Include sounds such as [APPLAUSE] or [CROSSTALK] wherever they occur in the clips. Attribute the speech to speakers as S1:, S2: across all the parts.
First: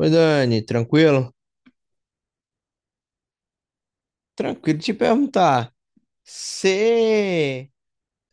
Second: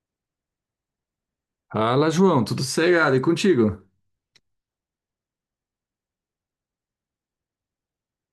S1: Oi, Dani, tranquilo?
S2: Fala, João, tudo sossegado e contigo?
S1: Tranquilo te perguntar. Você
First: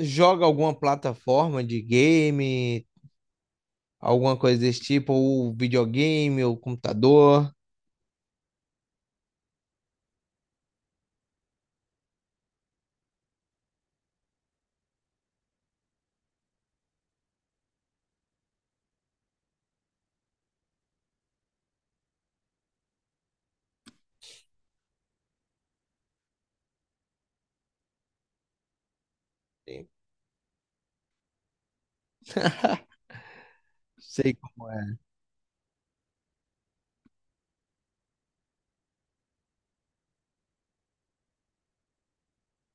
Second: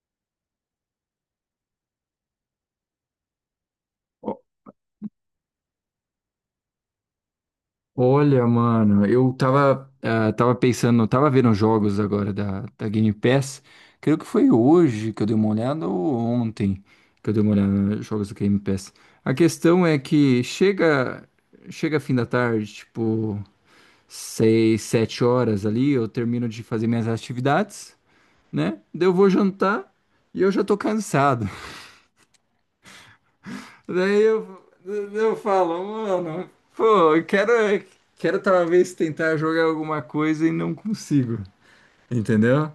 S1: joga alguma plataforma de game,
S2: O-
S1: alguma coisa desse tipo, ou videogame, ou computador?
S2: Olha, mano, eu tava, tava pensando, tava vendo os jogos agora da Game Pass. Creio que foi hoje que eu dei uma olhada ou ontem que eu dei uma olhada nos jogos da Game Pass. A questão é que chega fim da tarde, tipo, seis, sete horas ali, eu termino de fazer minhas atividades, né? Daí eu vou jantar e eu já tô cansado. Daí
S1: Sei
S2: eu,
S1: como é.
S2: eu falo, mano, pô, quero talvez tentar jogar alguma coisa e não consigo, entendeu?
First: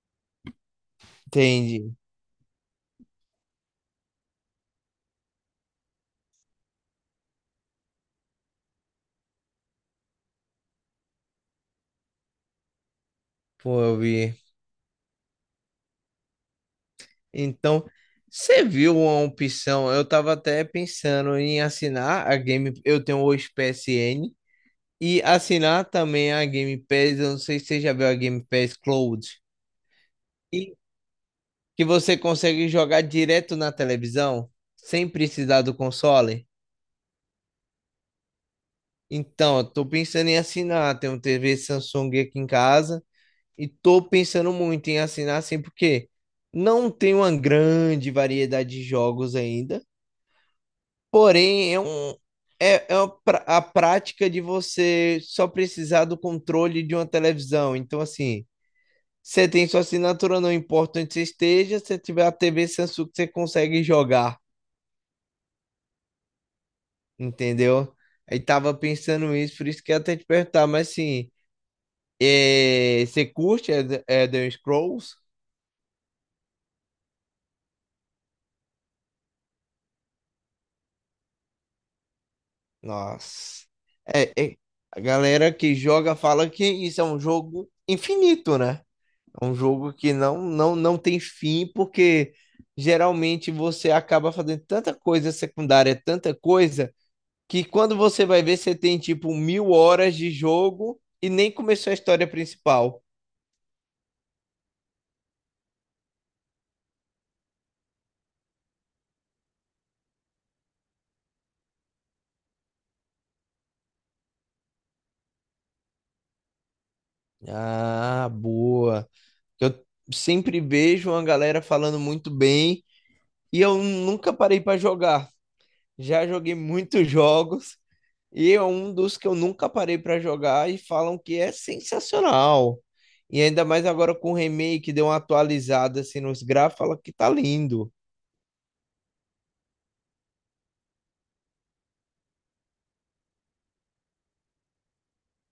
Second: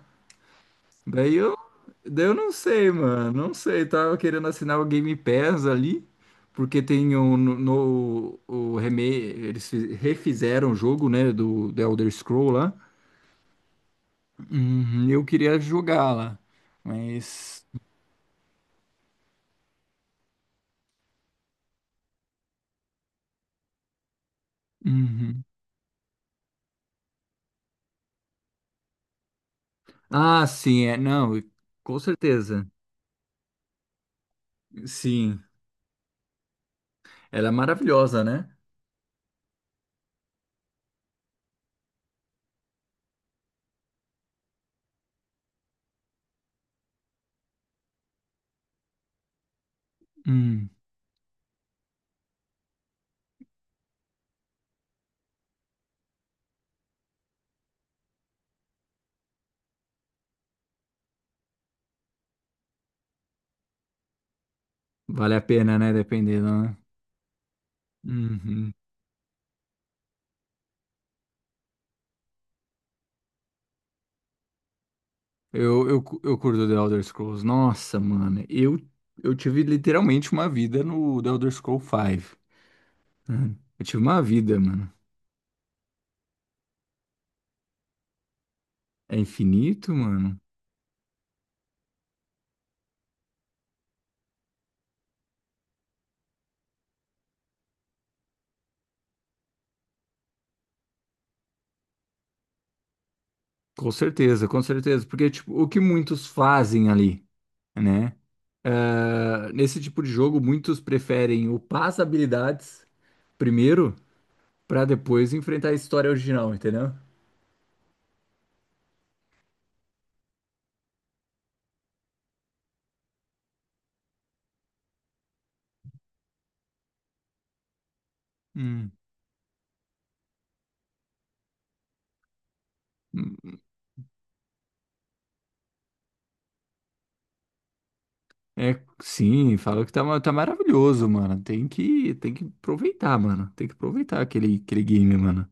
S2: Daí eu,
S1: Entendi.
S2: daí eu não sei, mano, não sei. Tava querendo assinar o Game Pass ali, porque tem um o eles refizeram o jogo, né, do Elder Scroll lá.
S1: Pô, eu vi.
S2: Uhum, eu queria jogar lá, mas.
S1: Então, você viu uma opção? Eu tava até pensando em assinar a Game. Eu tenho o PSN e
S2: Uhum.
S1: assinar também a Game Pass. Eu não sei se você já viu a Game Pass Cloud,
S2: Ah, sim, é, não,
S1: que
S2: com
S1: você consegue
S2: certeza.
S1: jogar direto na televisão, sem
S2: Sim,
S1: precisar do console.
S2: ela é maravilhosa, né?
S1: Então, eu tô pensando em assinar. Tem um TV Samsung aqui em casa e tô pensando muito em assinar assim, porque não tem uma grande variedade de jogos ainda.
S2: Hum,
S1: Porém, é uma pra- a prática de você só precisar do controle de uma televisão. Então, assim, você tem sua assinatura, não importa onde você esteja, se tiver a TV Samsung, você consegue jogar,
S2: vale a pena, né? Dependendo, né?
S1: entendeu? Aí tava
S2: Uhum.
S1: pensando isso, por isso que eu até te perguntar, mas assim, é, você curte Elder Scrolls?
S2: Eu curto The Elder Scrolls. Nossa, mano. Eu tive literalmente uma vida no The Elder Scrolls 5. Né?
S1: Nossa.
S2: Eu tive uma
S1: É, é,
S2: vida, mano.
S1: a galera que joga fala que isso é um jogo infinito, né?
S2: É
S1: É um
S2: infinito,
S1: jogo que
S2: mano?
S1: não, não, não tem fim, porque geralmente você acaba fazendo tanta coisa secundária, tanta coisa, que quando você vai ver, você tem tipo 1.000 horas de jogo e nem começou a história principal.
S2: Com certeza, com certeza. Porque, tipo, o que muitos fazem ali, né? Ah, nesse tipo de jogo, muitos preferem upar as habilidades primeiro, pra depois enfrentar a história original, entendeu?
S1: Ah, boa. Que eu sempre vejo uma galera falando muito bem e eu nunca parei para jogar. Já joguei muitos [LAUGHS] jogos e é
S2: Hum.
S1: um dos que eu nunca parei para jogar e falam que é sensacional. E ainda mais agora com o remake, deu uma atualizada assim nos gráficos, fala que tá lindo.
S2: É, sim, fala que tá, tá maravilhoso, mano. Tem que aproveitar, mano. Tem que aproveitar aquele game, mano,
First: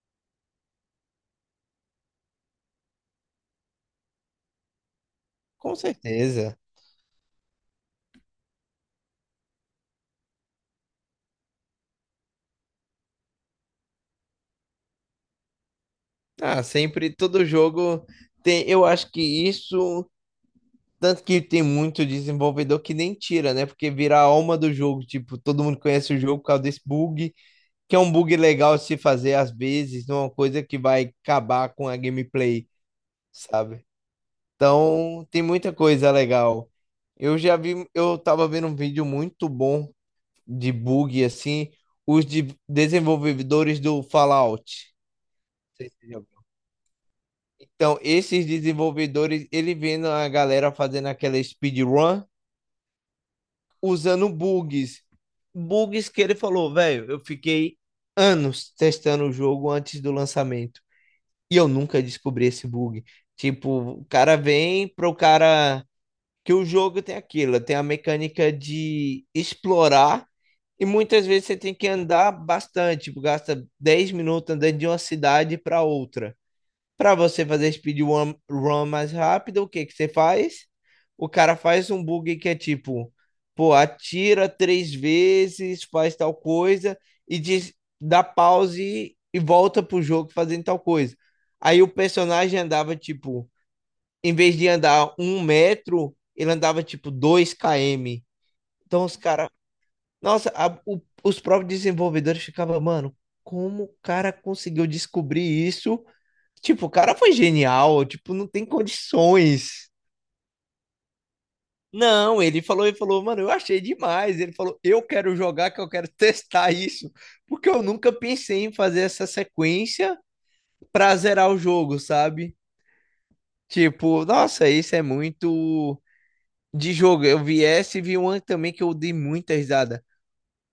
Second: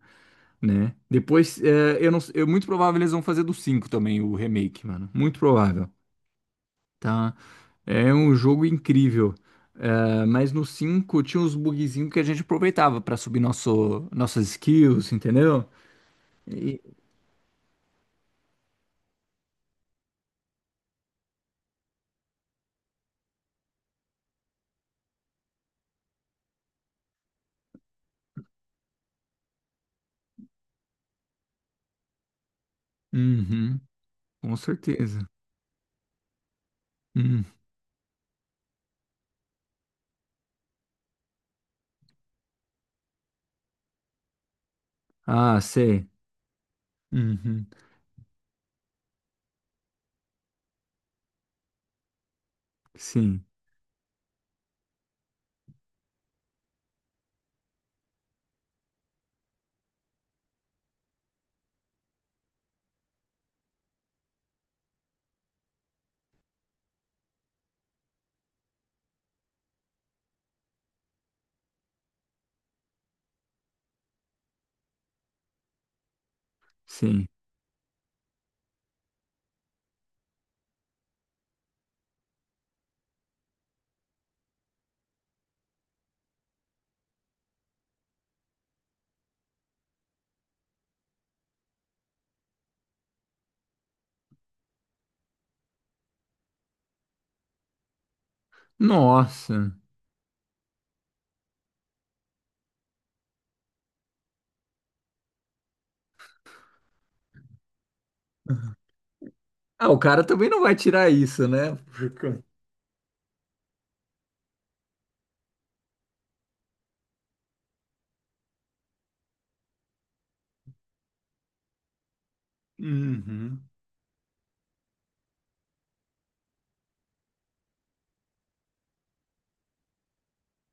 S2: né? Depois, é, eu não, eu, muito provável eles vão fazer do cinco também, o remake, mano. Muito
S1: Com
S2: provável,
S1: certeza.
S2: tá? É um jogo incrível. É, mas no 5 tinha uns bugzinhos que a gente aproveitava pra subir nosso, nossas skills, entendeu?
S1: Ah,
S2: E-
S1: sempre todo jogo tem, eu acho que isso, tanto que tem muito desenvolvedor que nem tira, né? Porque vira a alma do jogo, tipo, todo mundo conhece o jogo por causa desse bug, que é um bug legal se fazer às vezes, não é uma coisa que vai acabar com a gameplay,
S2: Uhum,
S1: sabe?
S2: com
S1: Então,
S2: certeza.
S1: tem muita coisa legal. Eu
S2: Hum.
S1: já vi, eu tava vendo um vídeo muito bom de bug assim, os desenvolvedores do Fallout.
S2: Ah,
S1: Não sei se você
S2: sei.
S1: já viu.
S2: Uhum,
S1: Então, esses desenvolvedores, ele vendo a galera fazendo aquela speedrun
S2: sim,
S1: usando bugs. Bugs que ele falou, velho, eu fiquei anos testando o jogo antes do lançamento. E eu nunca descobri esse bug. Tipo, o cara vem pro cara. Que o jogo tem aquilo, tem a mecânica de explorar, e muitas vezes você tem que andar bastante, tipo, gasta 10 minutos andando de uma cidade para outra. Para
S2: sim.
S1: você fazer speedrun run mais rápido, o que que você faz? O cara faz um bug que é tipo, pô, atira três vezes, faz tal coisa e diz, dá pause e volta pro jogo fazendo tal coisa. Aí o personagem andava tipo, em vez de andar um metro, ele andava tipo 2 km. Então os caras,
S2: Nossa.
S1: nossa, os próprios desenvolvedores ficavam, mano, como o cara conseguiu descobrir isso. Tipo, o cara foi genial, tipo, não tem
S2: Ah,
S1: condições.
S2: o cara também não vai tirar isso, né?
S1: Não,
S2: Porque-
S1: ele falou, mano, eu achei demais. Ele falou, eu quero jogar, que eu quero [LAUGHS] testar isso, porque eu nunca pensei em fazer essa sequência pra zerar o jogo, sabe?
S2: Uhum,
S1: Tipo, nossa, isso é muito de jogo. Eu vi essa e vi uma também que eu dei muita risada.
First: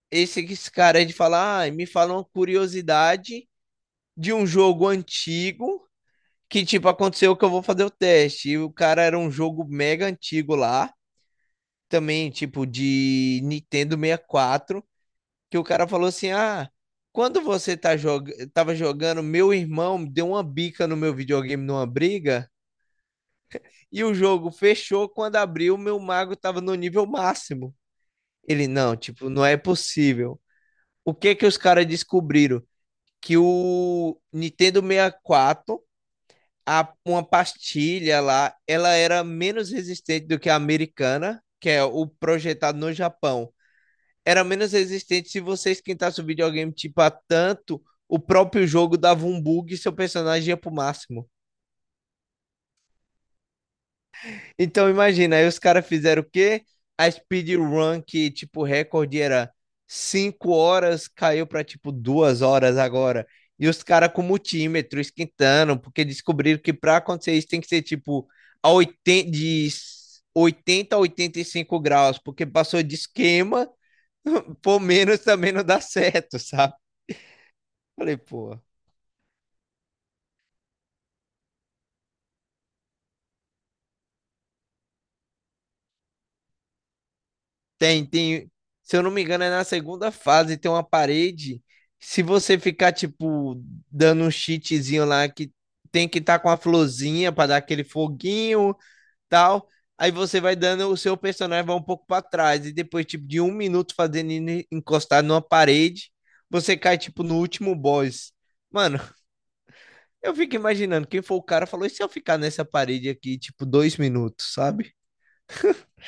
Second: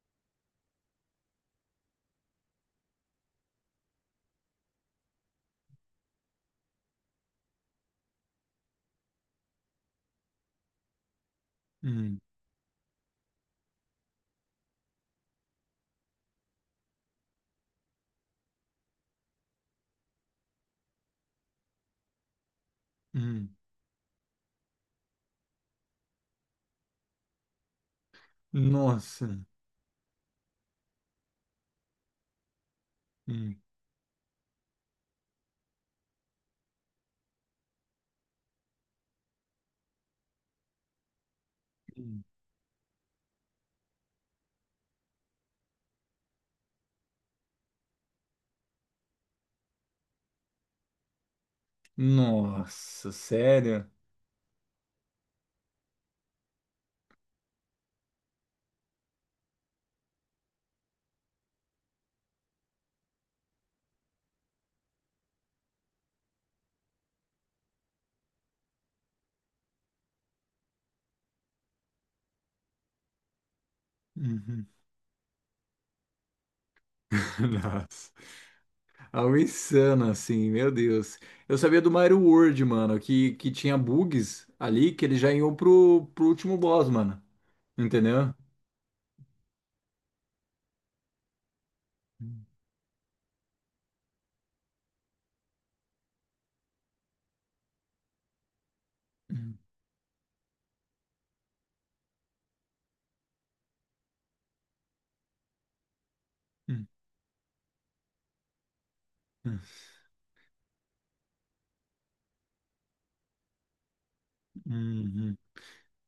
S1: Esse cara aí de falar, ah, me fala uma curiosidade de um jogo antigo que, tipo, aconteceu, que eu vou fazer o teste. E o cara, era um jogo mega antigo lá,
S2: hum,
S1: também, tipo, de Nintendo 64. Que o cara falou assim: ah, quando você tá jog... tava jogando, meu irmão deu uma bica no meu videogame numa briga,
S2: hum.
S1: e o jogo fechou. Quando abriu, meu mago tava no nível máximo. Ele, não, tipo,
S2: Nossa.
S1: não é possível. O que que os caras descobriram? Que
S2: Hum,
S1: o Nintendo 64, a, uma pastilha lá, ela era menos resistente do que a americana, que é o
S2: hum,
S1: projetado no Japão. Era menos resistente se você esquentasse o videogame tipo a tanto, o próprio jogo dava um bug e seu personagem ia pro máximo.
S2: Nossa, sério?
S1: Então, imagina, aí os caras fizeram o quê? A speedrun que, tipo, o recorde era 5 horas, caiu pra, tipo, 2 horas agora. E os caras com multímetro esquentando, porque descobriram que pra acontecer isso tem que ser, tipo, a 80 de 80 a 85 graus, porque passou de esquema, [LAUGHS]
S2: Uhum.
S1: por menos também não dá certo, sabe?
S2: [LAUGHS] Nossa.
S1: Falei, pô,
S2: Algo insano, assim, meu Deus. Eu sabia do Mario World, mano, que tinha bugs ali que ele já iam pro último boss, mano.
S1: tem,
S2: Entendeu?
S1: tem. Se eu não me engano, é na segunda fase, tem uma parede. Se
S2: Hum,
S1: você ficar, tipo, dando um cheatzinho lá, que tem que estar com a florzinha para dar aquele foguinho,
S2: hum,
S1: tal. Aí você vai dando, o seu personagem vai um pouco para trás. E depois, tipo, de 1 minuto fazendo ele encostar numa parede, você
S2: hum,
S1: cai, tipo, no último boss. Mano,
S2: hum.
S1: eu fico imaginando, quem for o cara falou, e se eu ficar nessa parede aqui, tipo, 2 minutos, sabe?
S2: Uhum.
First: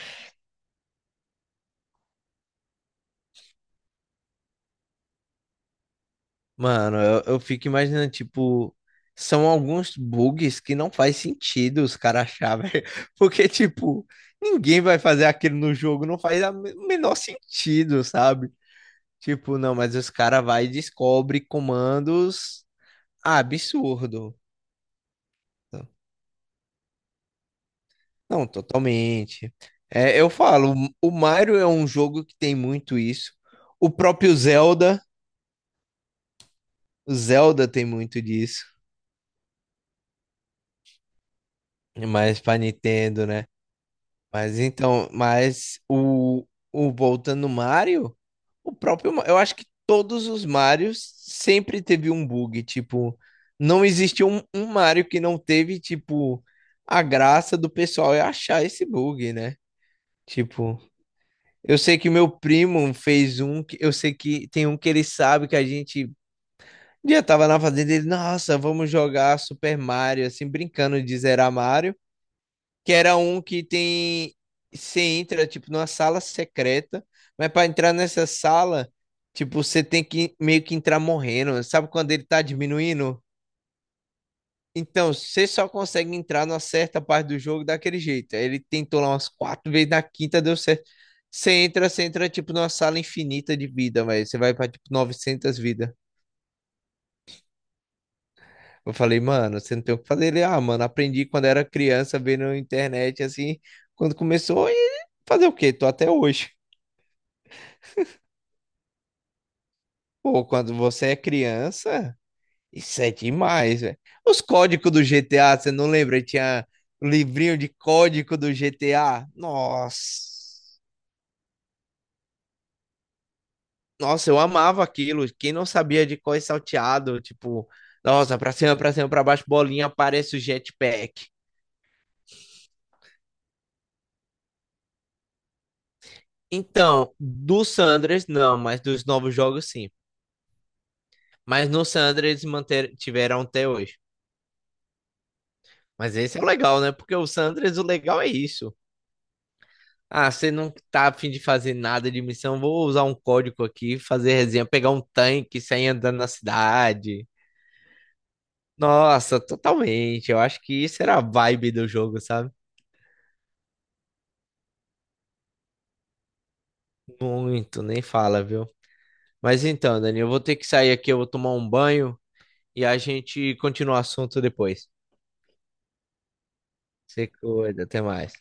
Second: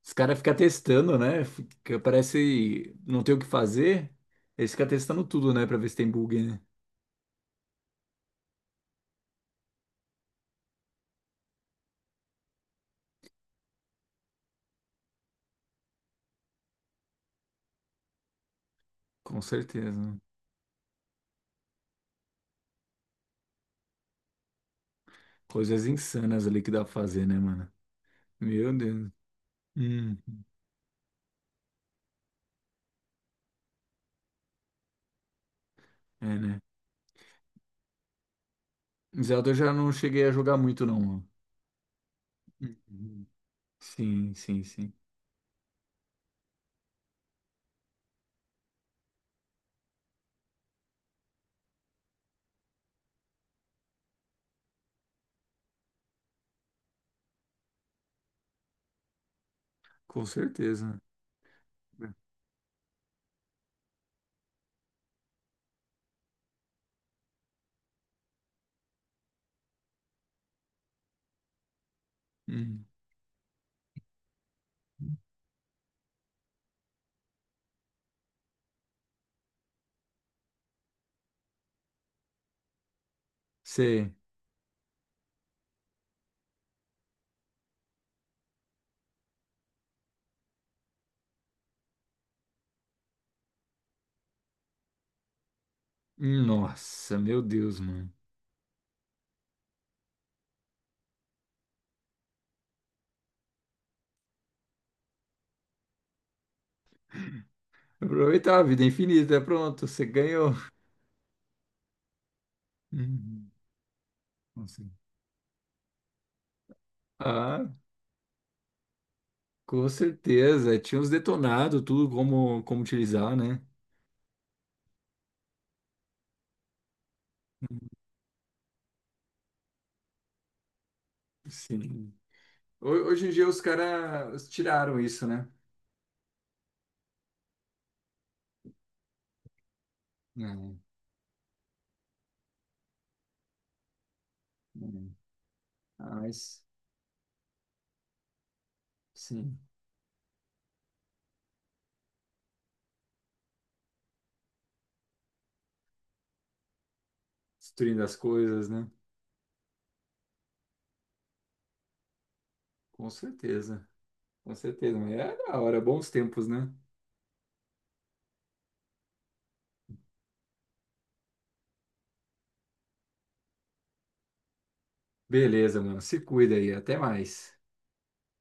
S2: Os caras ficam testando, né? Fica- parece não ter o que fazer. Eles ficam testando tudo, né? Pra ver se tem bug, né?
S1: Mano, eu fico imaginando, tipo, são alguns bugs que não faz sentido os caras achar, velho. [LAUGHS] Porque, tipo, ninguém vai fazer aquilo no jogo, não faz o menor sentido, sabe?
S2: Com
S1: Tipo, não,
S2: certeza,
S1: mas os
S2: né?
S1: caras vai e descobre comandos, ah, absurdo.
S2: Coisas insanas ali que dá pra fazer, né, mano?
S1: Não,
S2: Meu Deus.
S1: totalmente.
S2: Hum,
S1: É, eu falo, o Mario é um jogo que tem muito isso. O próprio Zelda,
S2: é, né?
S1: o Zelda tem muito disso.
S2: Zelda eu já não cheguei a jogar muito, não, mano.
S1: Mas pra Nintendo,
S2: Uhum.
S1: né?
S2: Sim,
S1: Mas
S2: sim, sim.
S1: então, mas o voltando no Mario, eu acho que todos os Marios sempre teve um bug, tipo, não existiu um Mario que não teve, tipo, a graça do pessoal é achar esse bug, né?
S2: Com
S1: Tipo,
S2: certeza.
S1: eu sei que meu primo fez um, que- eu sei que tem um que ele sabe que a gente, um dia, tava na fazenda, ele, nossa, vamos jogar Super Mario, assim, brincando de zerar Mario,
S2: Hum.
S1: que era um que tem. Você entra, tipo, numa sala secreta, mas pra entrar nessa sala, tipo, você tem que meio que entrar morrendo. Sabe quando ele tá diminuindo?
S2: Você.
S1: Então, você só consegue entrar numa certa parte do jogo daquele jeito. Aí ele tentou lá umas quatro vezes, na quinta deu certo. Você entra, tipo, numa sala infinita de vida, velho. Você vai pra, tipo, 900 vidas.
S2: Nossa, meu Deus, mano.
S1: Eu falei, mano, você não tem o que fazer. Ele, ah, mano, aprendi quando era criança, vendo na internet, assim, quando começou, e fazer o quê? Tô até hoje.
S2: Aproveitar a vida é infinita, pronto, você
S1: Pô,
S2: ganhou.
S1: quando você é criança, isso é
S2: Uhum.
S1: demais, velho. Os
S2: Nossa.
S1: códigos do GTA, você não lembra? Tinha um livrinho de
S2: Ah,
S1: código do GTA.
S2: com
S1: Nossa.
S2: certeza, tinha uns detonados, tudo como, como utilizar, né?
S1: Nossa, eu amava aquilo. Quem não sabia de cor e salteado, tipo, nossa, pra cima, pra cima, pra baixo, bolinha, aparece o jetpack.
S2: Sim. Hoje em dia os caras tiraram isso, né?
S1: Então, do San Andreas, não, mas dos novos jogos, sim.
S2: Não,
S1: Mas no San Andreas manter, tiveram até hoje.
S2: não. Ah,
S1: Mas esse é o
S2: mas
S1: legal, né? Porque o San Andreas, o legal é isso.
S2: sim,
S1: Ah, você não tá a fim de fazer nada de missão? Vou usar um código aqui, fazer resenha, pegar um tanque, e sair andando na cidade.
S2: destruindo as coisas, né?
S1: Nossa, totalmente. Eu acho que isso era a vibe do jogo, sabe?
S2: Com certeza, com certeza. Mas é da hora, bons tempos, né?
S1: Muito, nem fala, viu? Mas então, Dani, eu vou ter que sair aqui, eu vou tomar um banho e a gente continua o assunto depois.
S2: Beleza, mano. Se cuida aí, até
S1: Se
S2: mais.
S1: cuida, até mais.